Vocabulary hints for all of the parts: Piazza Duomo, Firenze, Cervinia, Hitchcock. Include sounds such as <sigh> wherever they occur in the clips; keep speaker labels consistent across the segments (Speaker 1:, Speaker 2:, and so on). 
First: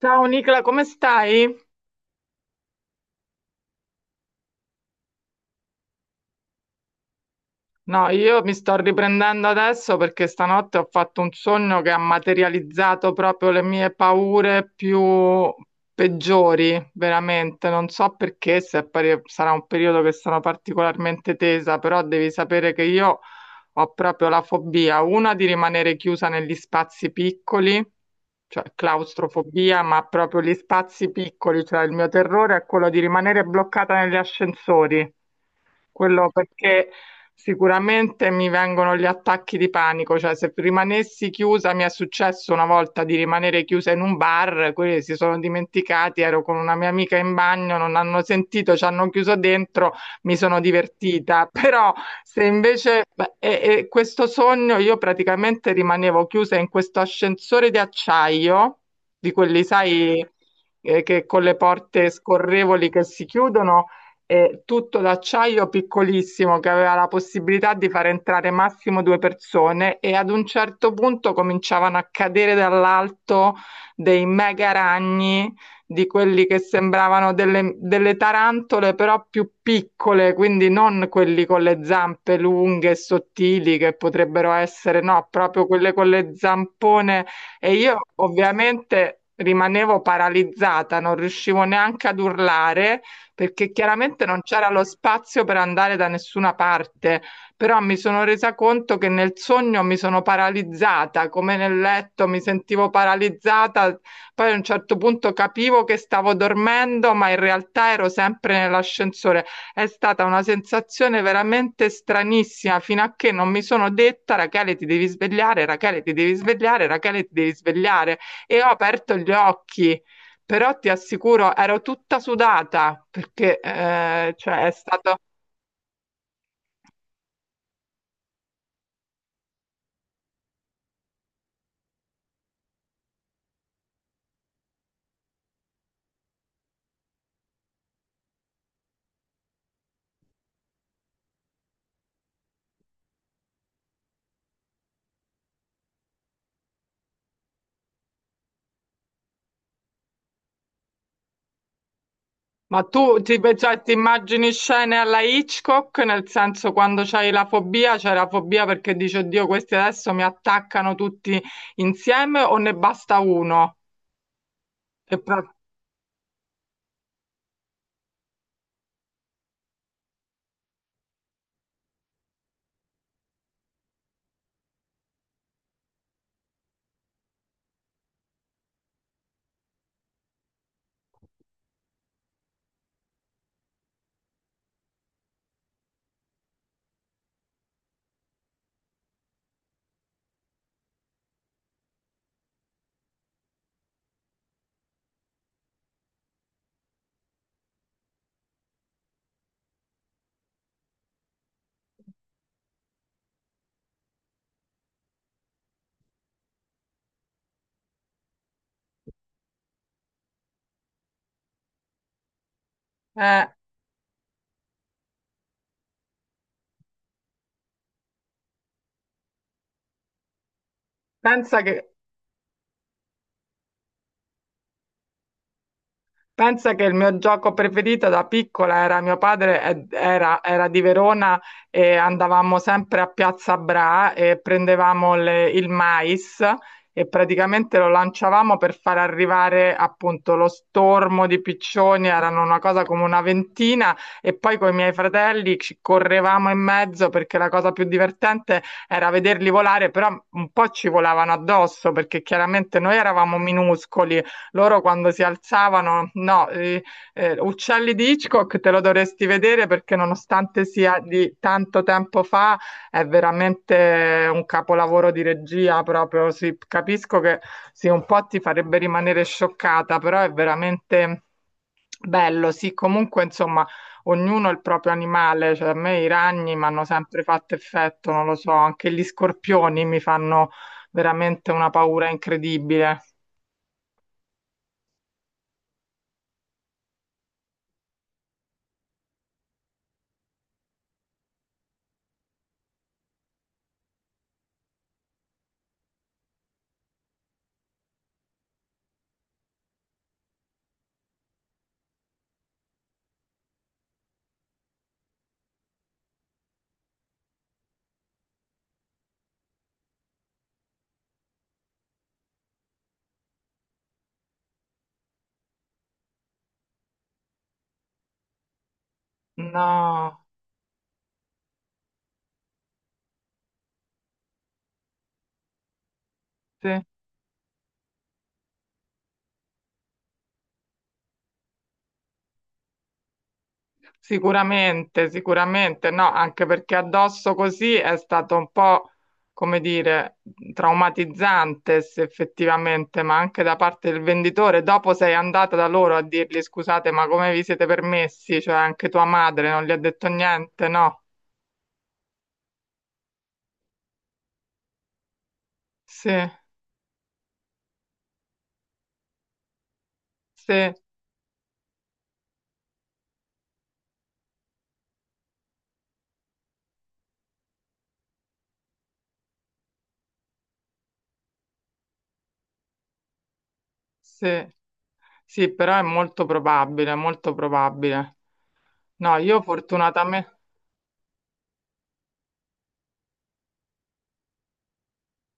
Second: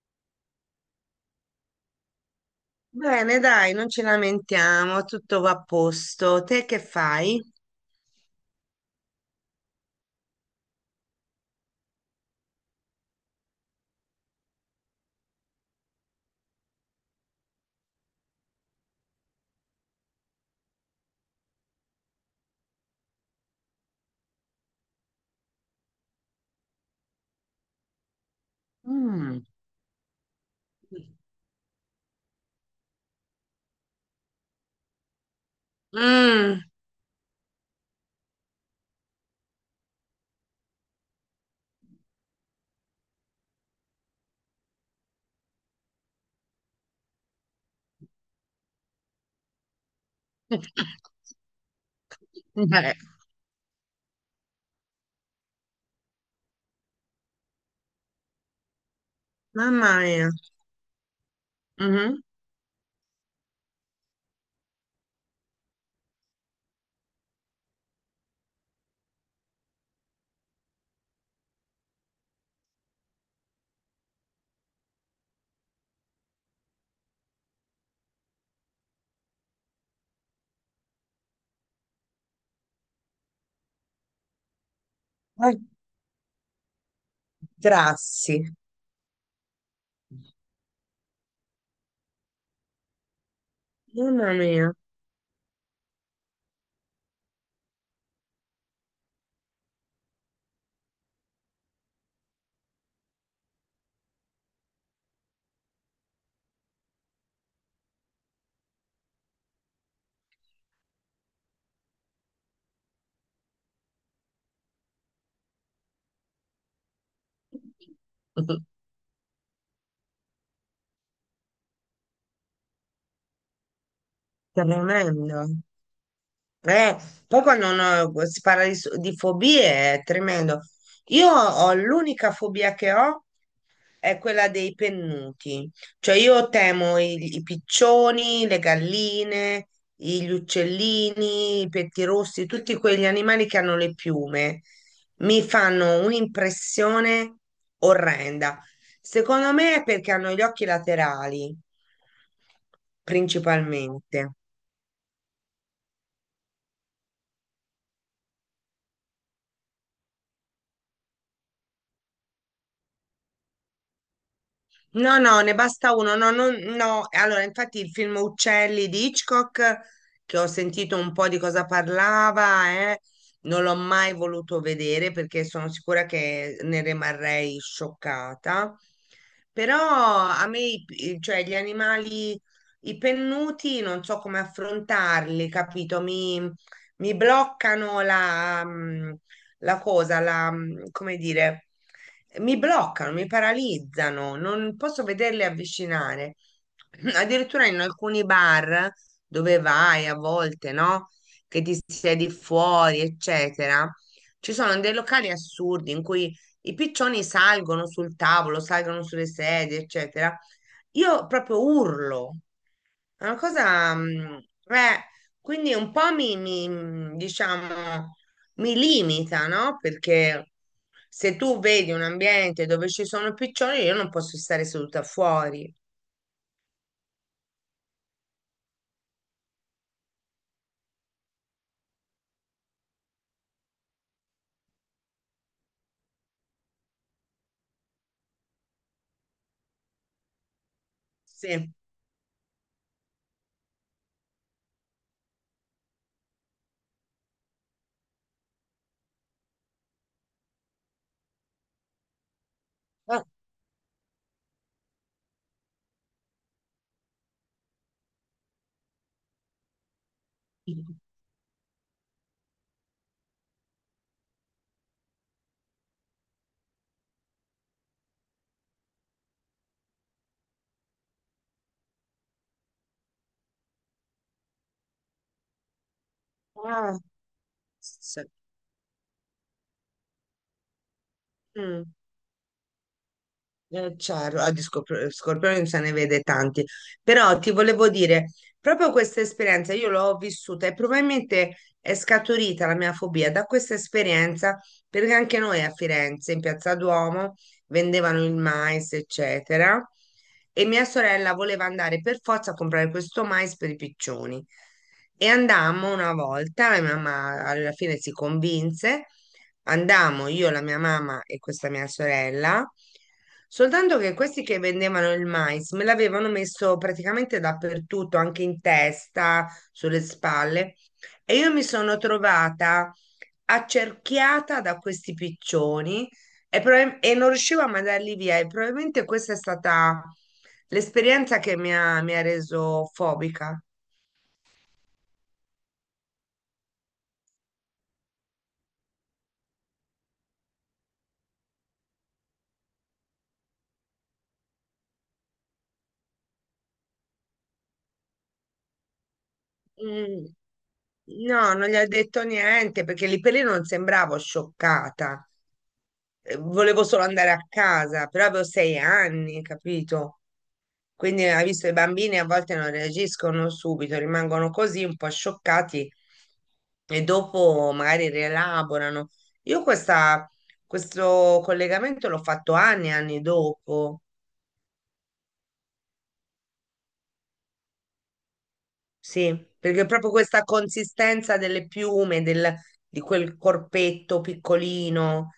Speaker 1: Ciao Nicola, come stai?
Speaker 2: Bene, dai, non ci lamentiamo, tutto va a posto. Te che fai?
Speaker 1: No, io mi sto riprendendo adesso perché stanotte ho fatto un sogno che ha materializzato proprio le mie paure più peggiori, veramente. Non so perché, se è pari- sarà un periodo che sono particolarmente tesa, però devi sapere che io ho proprio la fobia, una di rimanere chiusa negli spazi piccoli, cioè
Speaker 2: Mm.
Speaker 1: claustrofobia, ma proprio gli spazi piccoli, cioè il mio terrore è quello di rimanere bloccata negli ascensori. Quello
Speaker 2: Mm.
Speaker 1: perché sicuramente mi vengono gli attacchi di panico, cioè se rimanessi chiusa, mi è successo una volta di rimanere chiusa in un bar, quelli si sono dimenticati, ero con una mia amica in bagno, non hanno sentito, ci hanno chiuso dentro, mi sono divertita, <laughs> però se
Speaker 2: <laughs> Eh,
Speaker 1: invece beh, e questo sogno io praticamente rimanevo chiusa in questo ascensore di acciaio, di quelli,
Speaker 2: mamma
Speaker 1: sai,
Speaker 2: mia.
Speaker 1: che con le porte
Speaker 2: Mhm.
Speaker 1: scorrevoli che si chiudono tutto d'acciaio piccolissimo che aveva la possibilità di far entrare massimo due persone e ad un certo punto cominciavano a cadere dall'alto dei mega ragni di quelli che sembravano delle tarantole però più piccole, quindi non quelli con le zampe lunghe e sottili che potrebbero essere, no,
Speaker 2: Ai,
Speaker 1: proprio quelle con le zampone e io
Speaker 2: grassi.
Speaker 1: ovviamente rimanevo paralizzata, non riuscivo neanche ad urlare perché chiaramente
Speaker 2: Mamma
Speaker 1: non c'era
Speaker 2: mia.
Speaker 1: lo spazio per andare da nessuna parte, però mi sono resa conto che nel sogno mi sono paralizzata, come nel letto mi sentivo paralizzata, poi a un certo punto capivo che stavo dormendo, ma in realtà ero sempre nell'ascensore. È stata una sensazione veramente stranissima, fino a che non mi sono detta, Rachele, ti devi svegliare, Rachele, ti devi svegliare, Rachele, ti devi svegliare. E ho
Speaker 2: <laughs>
Speaker 1: aperto gli occhi però ti assicuro, ero tutta sudata perché cioè, è stato.
Speaker 2: Tremendo. Eh, Poi quando uno si parla di fobie è tremendo. Io ho l'unica fobia che ho, è quella dei pennuti. Cioè io temo i piccioni, le galline, gli uccellini, i pettirossi, tutti quegli animali che hanno le piume. Mi fanno un'impressione orrenda. Secondo me è perché hanno gli occhi laterali,
Speaker 1: Ma tu ti, cioè, ti
Speaker 2: principalmente.
Speaker 1: immagini scene alla Hitchcock, nel senso quando c'hai la fobia, c'è la fobia perché dici, oddio, questi adesso mi attaccano tutti insieme o ne basta uno? E
Speaker 2: No, no,
Speaker 1: pro-
Speaker 2: ne basta uno. No, no, no. Allora, infatti il film Uccelli di Hitchcock, che ho sentito un po' di cosa parlava, non l'ho mai voluto vedere perché sono sicura che ne rimarrei scioccata. Però a me, cioè, gli animali, i pennuti, non so come affrontarli, capito? Mi bloccano la cosa, come dire, mi bloccano, mi paralizzano, non posso vederle avvicinare. <clears throat> Addirittura in alcuni bar dove vai a volte, no? Che ti siedi fuori, eccetera. Ci sono dei locali assurdi in cui i piccioni salgono sul tavolo, salgono sulle sedie, eccetera. Io proprio urlo, è una
Speaker 1: eh,
Speaker 2: cosa, eh, quindi un po' mi, diciamo, mi limita, no? Perché se tu
Speaker 1: pensa che.
Speaker 2: vedi un ambiente dove ci sono piccioni, io non posso stare seduta fuori.
Speaker 1: Pensa che il mio gioco preferito da piccola era mio padre era di Verona e andavamo sempre a Piazza Bra e prendevamo il mais e praticamente lo lanciavamo per far arrivare appunto lo stormo di
Speaker 2: Sì.
Speaker 1: piccioni, erano una cosa come una ventina e poi con i miei fratelli ci correvamo in mezzo perché la cosa più divertente era vederli volare, però un po' ci volavano addosso perché chiaramente noi
Speaker 2: Ah. Ah.
Speaker 1: eravamo minuscoli loro quando si alzavano, no, Uccelli di Hitchcock te lo dovresti vedere perché nonostante sia di tanto tempo fa, è veramente un capolavoro di regia proprio, sì, capisco che sì, un po' ti farebbe rimanere scioccata, però è veramente bello, sì, comunque insomma ognuno ha il proprio animale, cioè a me i ragni mi hanno
Speaker 2: <laughs>
Speaker 1: sempre fatto effetto,
Speaker 2: Sì.
Speaker 1: non lo so, anche gli scorpioni mi fanno veramente una
Speaker 2: Mm.
Speaker 1: paura incredibile.
Speaker 2: Certo, di scorpioni se ne vede tanti, però ti volevo dire, proprio questa esperienza io l'ho vissuta e probabilmente è scaturita la mia fobia da questa esperienza, perché anche noi a Firenze, in Piazza Duomo, vendevano il mais, eccetera, e mia sorella voleva andare per forza a comprare questo mais per i piccioni. E andammo una volta, la mia mamma alla fine si convinse, andammo io, la mia mamma e questa mia sorella. Soltanto che questi che vendevano il mais me l'avevano messo praticamente dappertutto, anche in testa, sulle
Speaker 1: No,
Speaker 2: spalle, e io mi sono trovata accerchiata da questi piccioni
Speaker 1: sì.
Speaker 2: e non riuscivo a mandarli via. E probabilmente questa è stata l'esperienza che mi ha reso fobica.
Speaker 1: Sicuramente, sicuramente, no, anche perché addosso così è stato un po', come dire, traumatizzante se effettivamente, ma anche da parte del venditore. Dopo sei andata da loro a dirgli scusate, ma come vi siete permessi? Cioè anche tua madre non gli ha detto
Speaker 2: Mm.
Speaker 1: niente, no?
Speaker 2: No, non gli ho detto niente perché lì per lì non sembravo scioccata.
Speaker 1: Sì,
Speaker 2: Volevo solo andare a casa, però avevo sei anni, capito?
Speaker 1: sì,
Speaker 2: Quindi hai visto, i bambini a volte non reagiscono subito, rimangono così un po' scioccati e dopo magari rielaborano. Io questo collegamento l'ho fatto anni e anni dopo,
Speaker 1: sì, sì, però è molto probabile, molto probabile. No, io
Speaker 2: sì, perché proprio
Speaker 1: fortunatamente,
Speaker 2: questa consistenza delle piume, di quel corpetto piccolino,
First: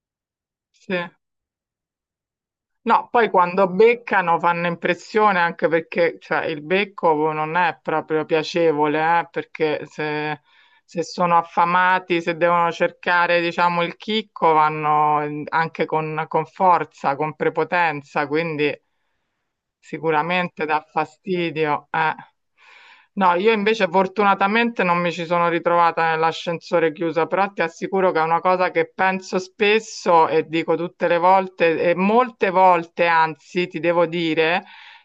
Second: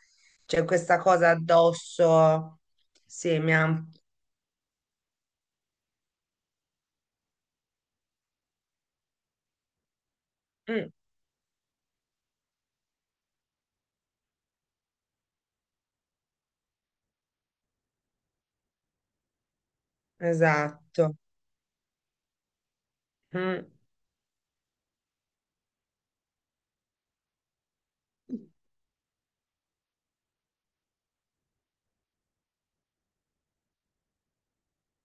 Speaker 2: c'è
Speaker 1: sì.
Speaker 2: questa cosa addosso,
Speaker 1: No, poi
Speaker 2: sì, mi
Speaker 1: quando
Speaker 2: ha.
Speaker 1: beccano fanno impressione anche perché cioè, il becco non è proprio piacevole, perché se,
Speaker 2: Mm.
Speaker 1: se sono affamati, se devono cercare, diciamo, il chicco, vanno anche con, forza, con prepotenza, quindi sicuramente dà
Speaker 2: Esatto.
Speaker 1: fastidio. Eh. No, io
Speaker 2: Mm.
Speaker 1: invece fortunatamente non mi ci sono ritrovata nell'ascensore chiuso, però ti assicuro che è una cosa che penso spesso e dico tutte le volte, e molte volte, anzi, ti devo dire,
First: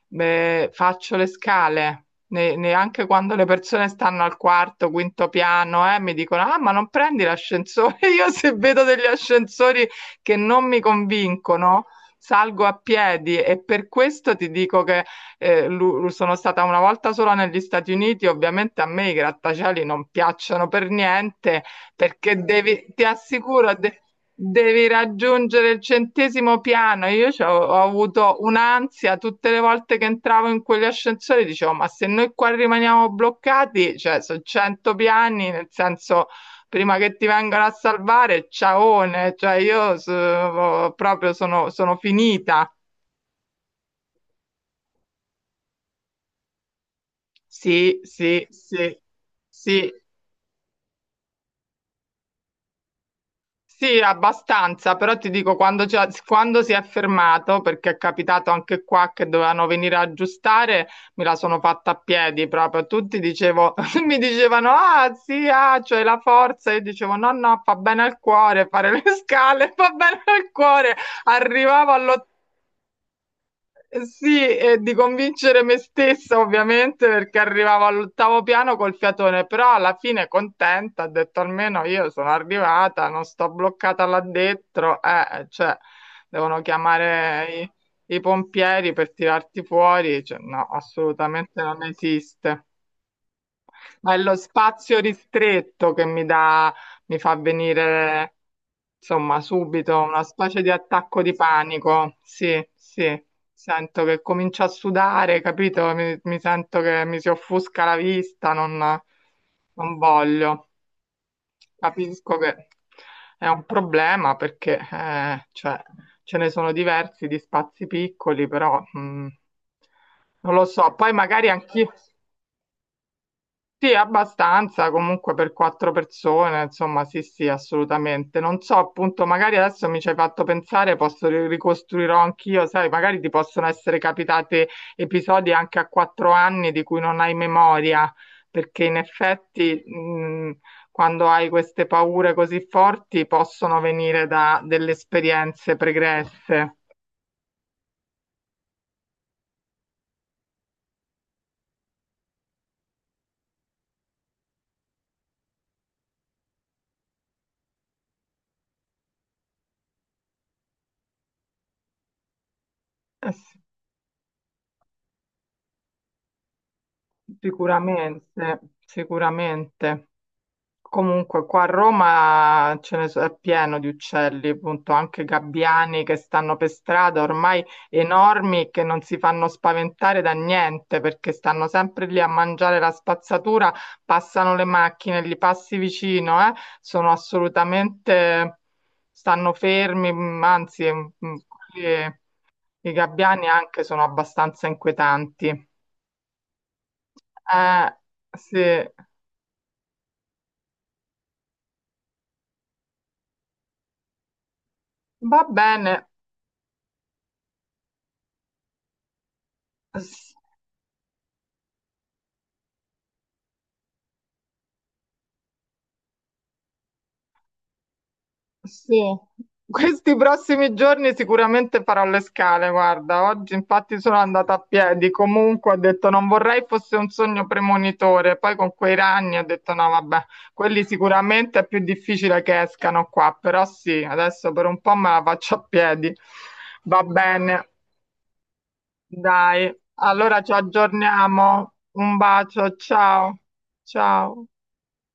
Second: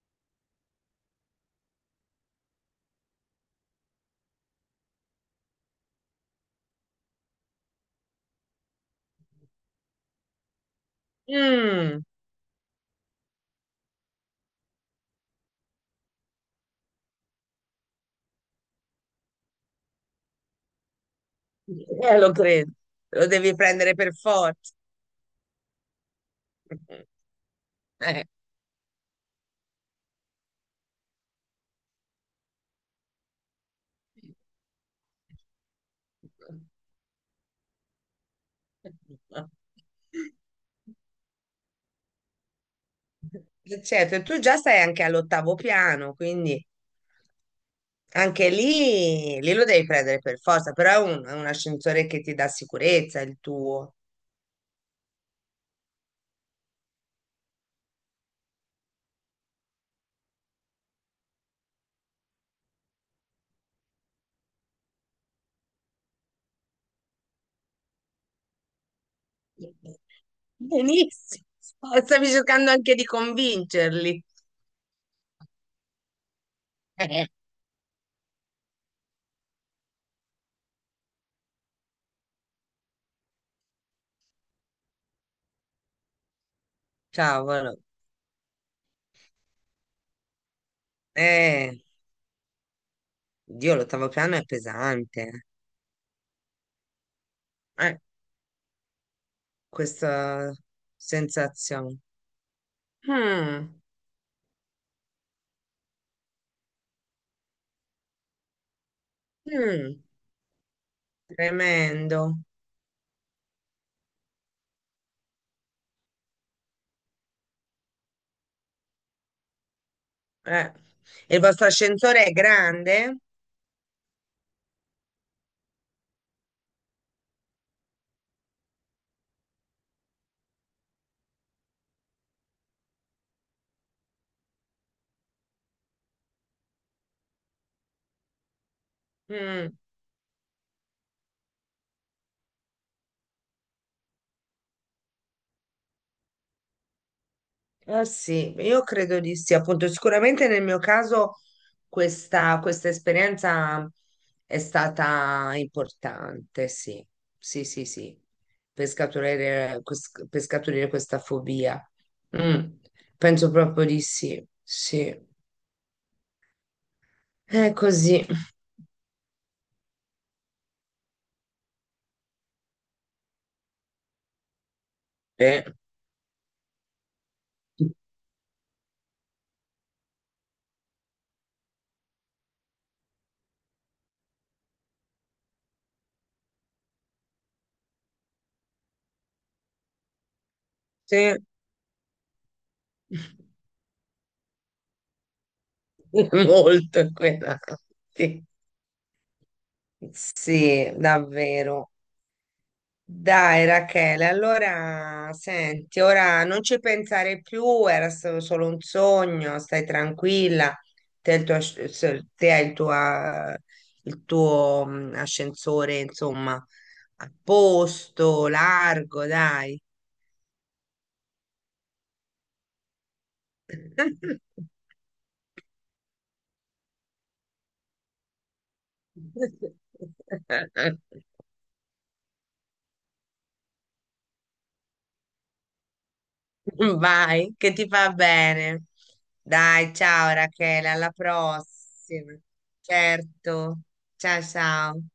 Speaker 1: beh, faccio le scale. Neanche quando le persone stanno al quarto, quinto piano, mi dicono: Ah, ma non prendi l'ascensore? <laughs> Io se vedo degli ascensori che non mi convincono,
Speaker 2: Mm.
Speaker 1: salgo a piedi e per questo ti dico che sono stata una volta sola negli Stati Uniti. Ovviamente a me i grattacieli non piacciono per niente
Speaker 2: Lo
Speaker 1: perché
Speaker 2: credo,
Speaker 1: devi, ti
Speaker 2: lo devi
Speaker 1: assicuro,
Speaker 2: prendere per forza.
Speaker 1: devi raggiungere il centesimo piano.
Speaker 2: <laughs>
Speaker 1: Io ho,
Speaker 2: Eh.
Speaker 1: avuto un'ansia tutte le volte che entravo in quegli ascensori, dicevo, ma se noi qua rimaniamo bloccati, cioè sono 100 piani, nel senso, prima che ti vengano a salvare, ciaone, cioè io proprio sono finita.
Speaker 2: Certo, e tu già stai anche all'ottavo piano, quindi
Speaker 1: Sì, sì,
Speaker 2: anche
Speaker 1: sì,
Speaker 2: lì lo devi
Speaker 1: sì.
Speaker 2: prendere per forza, però è un ascensore che ti dà sicurezza, il tuo.
Speaker 1: Sì, abbastanza, però ti dico, quando, quando si è fermato, perché è capitato anche qua che dovevano venire a aggiustare, me la sono fatta a piedi proprio. Tutti dicevo, <laughs> mi dicevano, ah sì, ah, c'hai la forza. Io dicevo, no, no, fa bene al cuore fare le <laughs> scale, fa bene al cuore.
Speaker 2: Benissimo,
Speaker 1: Arrivavo all'ottavo
Speaker 2: stavi cercando anche di convincerli.
Speaker 1: sì, e di convincere me stessa
Speaker 2: <laughs>
Speaker 1: ovviamente
Speaker 2: Eh.
Speaker 1: perché arrivavo all'ottavo piano col fiatone, però alla fine contenta, ho detto almeno io sono arrivata, non sto bloccata là dentro, cioè devono chiamare
Speaker 2: Cavolo,
Speaker 1: i pompieri per tirarti fuori, cioè, no, assolutamente
Speaker 2: eh,
Speaker 1: non esiste.
Speaker 2: Dio, l'ottavo
Speaker 1: Ma è lo
Speaker 2: piano è
Speaker 1: spazio
Speaker 2: pesante. Eh.
Speaker 1: ristretto che mi dà, mi fa
Speaker 2: Eh,
Speaker 1: venire, insomma, subito una
Speaker 2: Questa
Speaker 1: specie di attacco di
Speaker 2: sensazione.
Speaker 1: panico. Sì, sì,
Speaker 2: Mm,
Speaker 1: sento che comincio a sudare, capito? Mi sento che mi si offusca la vista, non
Speaker 2: mm,
Speaker 1: voglio.
Speaker 2: Tremendo.
Speaker 1: Capisco che è un problema perché, cioè, ce ne sono diversi di spazi piccoli, però, non lo
Speaker 2: Eh.
Speaker 1: so. Poi
Speaker 2: E il
Speaker 1: magari
Speaker 2: vostro
Speaker 1: anch'io.
Speaker 2: ascensore è grande?
Speaker 1: Sì, abbastanza, comunque per quattro persone, insomma, sì, sì, assolutamente. Non so, appunto, magari adesso mi ci hai fatto pensare, posso ricostruirò anch'io, sai, magari ti possono essere capitati episodi anche a 4 anni di cui non hai memoria, perché in
Speaker 2: Mm,
Speaker 1: effetti, quando hai queste paure così forti, possono venire da delle esperienze pregresse.
Speaker 2: eh sì, io credo di sì. Appunto, sicuramente nel mio caso questa esperienza è stata importante, sì. Sì, sì, sì. Per scaturire questa fobia. Mm, penso
Speaker 1: Sì,
Speaker 2: proprio di sì. Sì. È così.
Speaker 1: sicuramente, sicuramente. Comunque, qua a Roma è pieno di uccelli, appunto, anche
Speaker 2: Eh.
Speaker 1: gabbiani che stanno per strada, ormai enormi, che non si fanno spaventare da niente perché stanno sempre lì a mangiare la spazzatura, passano le macchine, li passi vicino, sono assolutamente, stanno fermi, anzi,
Speaker 2: Sì,
Speaker 1: quelli- i gabbiani
Speaker 2: <laughs>
Speaker 1: anche sono abbastanza inquietanti.
Speaker 2: molto
Speaker 1: Eh,
Speaker 2: inquietanti.
Speaker 1: sì,
Speaker 2: Sì, davvero. Dai, Rachele, allora
Speaker 1: va
Speaker 2: senti,
Speaker 1: bene.
Speaker 2: ora non ci pensare più, era stato solo un sogno, stai tranquilla, te, e il tuo te hai il tuo, eh, ascensore, insomma, a posto,
Speaker 1: Sì,
Speaker 2: largo, dai.
Speaker 1: questi prossimi giorni sicuramente farò le scale, guarda, oggi infatti sono andata a piedi, comunque ho detto non vorrei fosse un sogno premonitore, poi con quei ragni ho detto no, vabbè, quelli
Speaker 2: <laughs>
Speaker 1: sicuramente è più difficile che escano qua, però sì, adesso per un po' me la faccio a piedi.
Speaker 2: <laughs>
Speaker 1: Va
Speaker 2: Vai,
Speaker 1: bene,
Speaker 2: che ti fa bene.
Speaker 1: dai,
Speaker 2: Dai, ciao
Speaker 1: allora ci
Speaker 2: Rachele, alla
Speaker 1: aggiorniamo, un
Speaker 2: prossima.
Speaker 1: bacio, ciao,
Speaker 2: Certo. Ciao,
Speaker 1: ciao.
Speaker 2: ciao.